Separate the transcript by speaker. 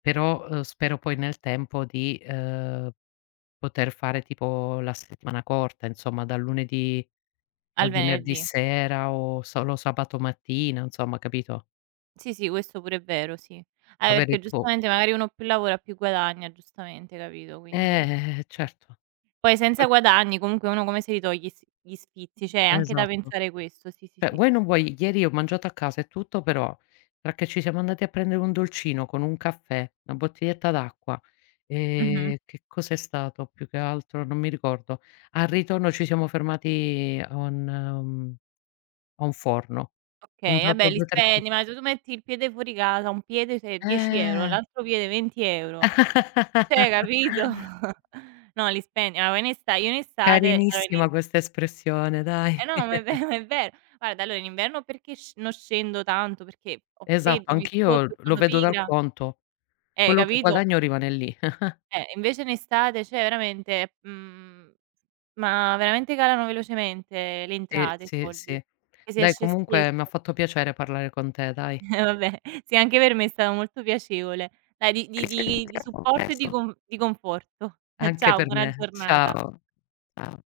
Speaker 1: Però, uhm, spero poi nel tempo di, uhm, poter fare, tipo, la settimana corta, insomma, dal lunedì
Speaker 2: Al
Speaker 1: al venerdì
Speaker 2: venerdì.
Speaker 1: sera o solo sabato mattina, insomma, capito?
Speaker 2: Sì, sì, questo pure è vero, sì. Ah, e perché,
Speaker 1: Avere tipo
Speaker 2: giustamente, magari, uno più lavora più guadagna, giustamente capito? Quindi
Speaker 1: Eh, eh, certo.
Speaker 2: Poi
Speaker 1: Poi,
Speaker 2: senza
Speaker 1: co
Speaker 2: guadagni comunque uno come se li toglie i s gli sfizi? C'è anche da
Speaker 1: Esatto.
Speaker 2: pensare questo sì, sì,
Speaker 1: Cioè,
Speaker 2: sì.
Speaker 1: vuoi o non vuoi, ieri ho mangiato a casa e tutto, però perché ci siamo andati a prendere un dolcino con un caffè, una bottiglietta d'acqua,
Speaker 2: Mh-mh.
Speaker 1: ehm, che cosa è stato più che altro? Non mi ricordo. Al ritorno ci siamo fermati a un mhmm, a un forno. Ho
Speaker 2: Okay, ah,
Speaker 1: comprato
Speaker 2: beh, li
Speaker 1: 2-3 co
Speaker 2: spendi, ma se tu metti il piede fuori casa, un piede, sei 10€,
Speaker 1: Eh!
Speaker 2: l'altro piede 20€, cioè hai capito? No, li spendi, allora, in esta io in estate. [unintelligible]
Speaker 1: Carinissima questa espressione,
Speaker 2: Eh,
Speaker 1: dai.
Speaker 2: no, ma ma è ve è ver Guarda, allora, in inverno perché sc non scendo tanto perché ho
Speaker 1: Esatto,
Speaker 2: freddo, mi
Speaker 1: anch'io
Speaker 2: scoccio,
Speaker 1: lo
Speaker 2: sono
Speaker 1: vedo dal
Speaker 2: pigra.
Speaker 1: conto.
Speaker 2: Eh,
Speaker 1: Quello che
Speaker 2: capito?
Speaker 1: guadagno rimane lì.
Speaker 2: Eh, invece, in estate cioè veramente, mhmm, s ma veramente calano velocemente le
Speaker 1: Sì,
Speaker 2: entrate, i
Speaker 1: sì,
Speaker 2: soldi,
Speaker 1: sì.
Speaker 2: e si
Speaker 1: Dai
Speaker 2: esce spesso.
Speaker 1: comunque m'ha fatto piacere parlare con te, dai.
Speaker 2: Eh, vabbè, sì anche per me è stato molto piacevole. Dai, di di
Speaker 1: Ci
Speaker 2: di di
Speaker 1: sentiamo
Speaker 2: supporto e di
Speaker 1: presto.
Speaker 2: con di conforto.
Speaker 1: Anche
Speaker 2: Ciao,
Speaker 1: per
Speaker 2: buona
Speaker 1: me.
Speaker 2: giornata.
Speaker 1: Ciao. Cia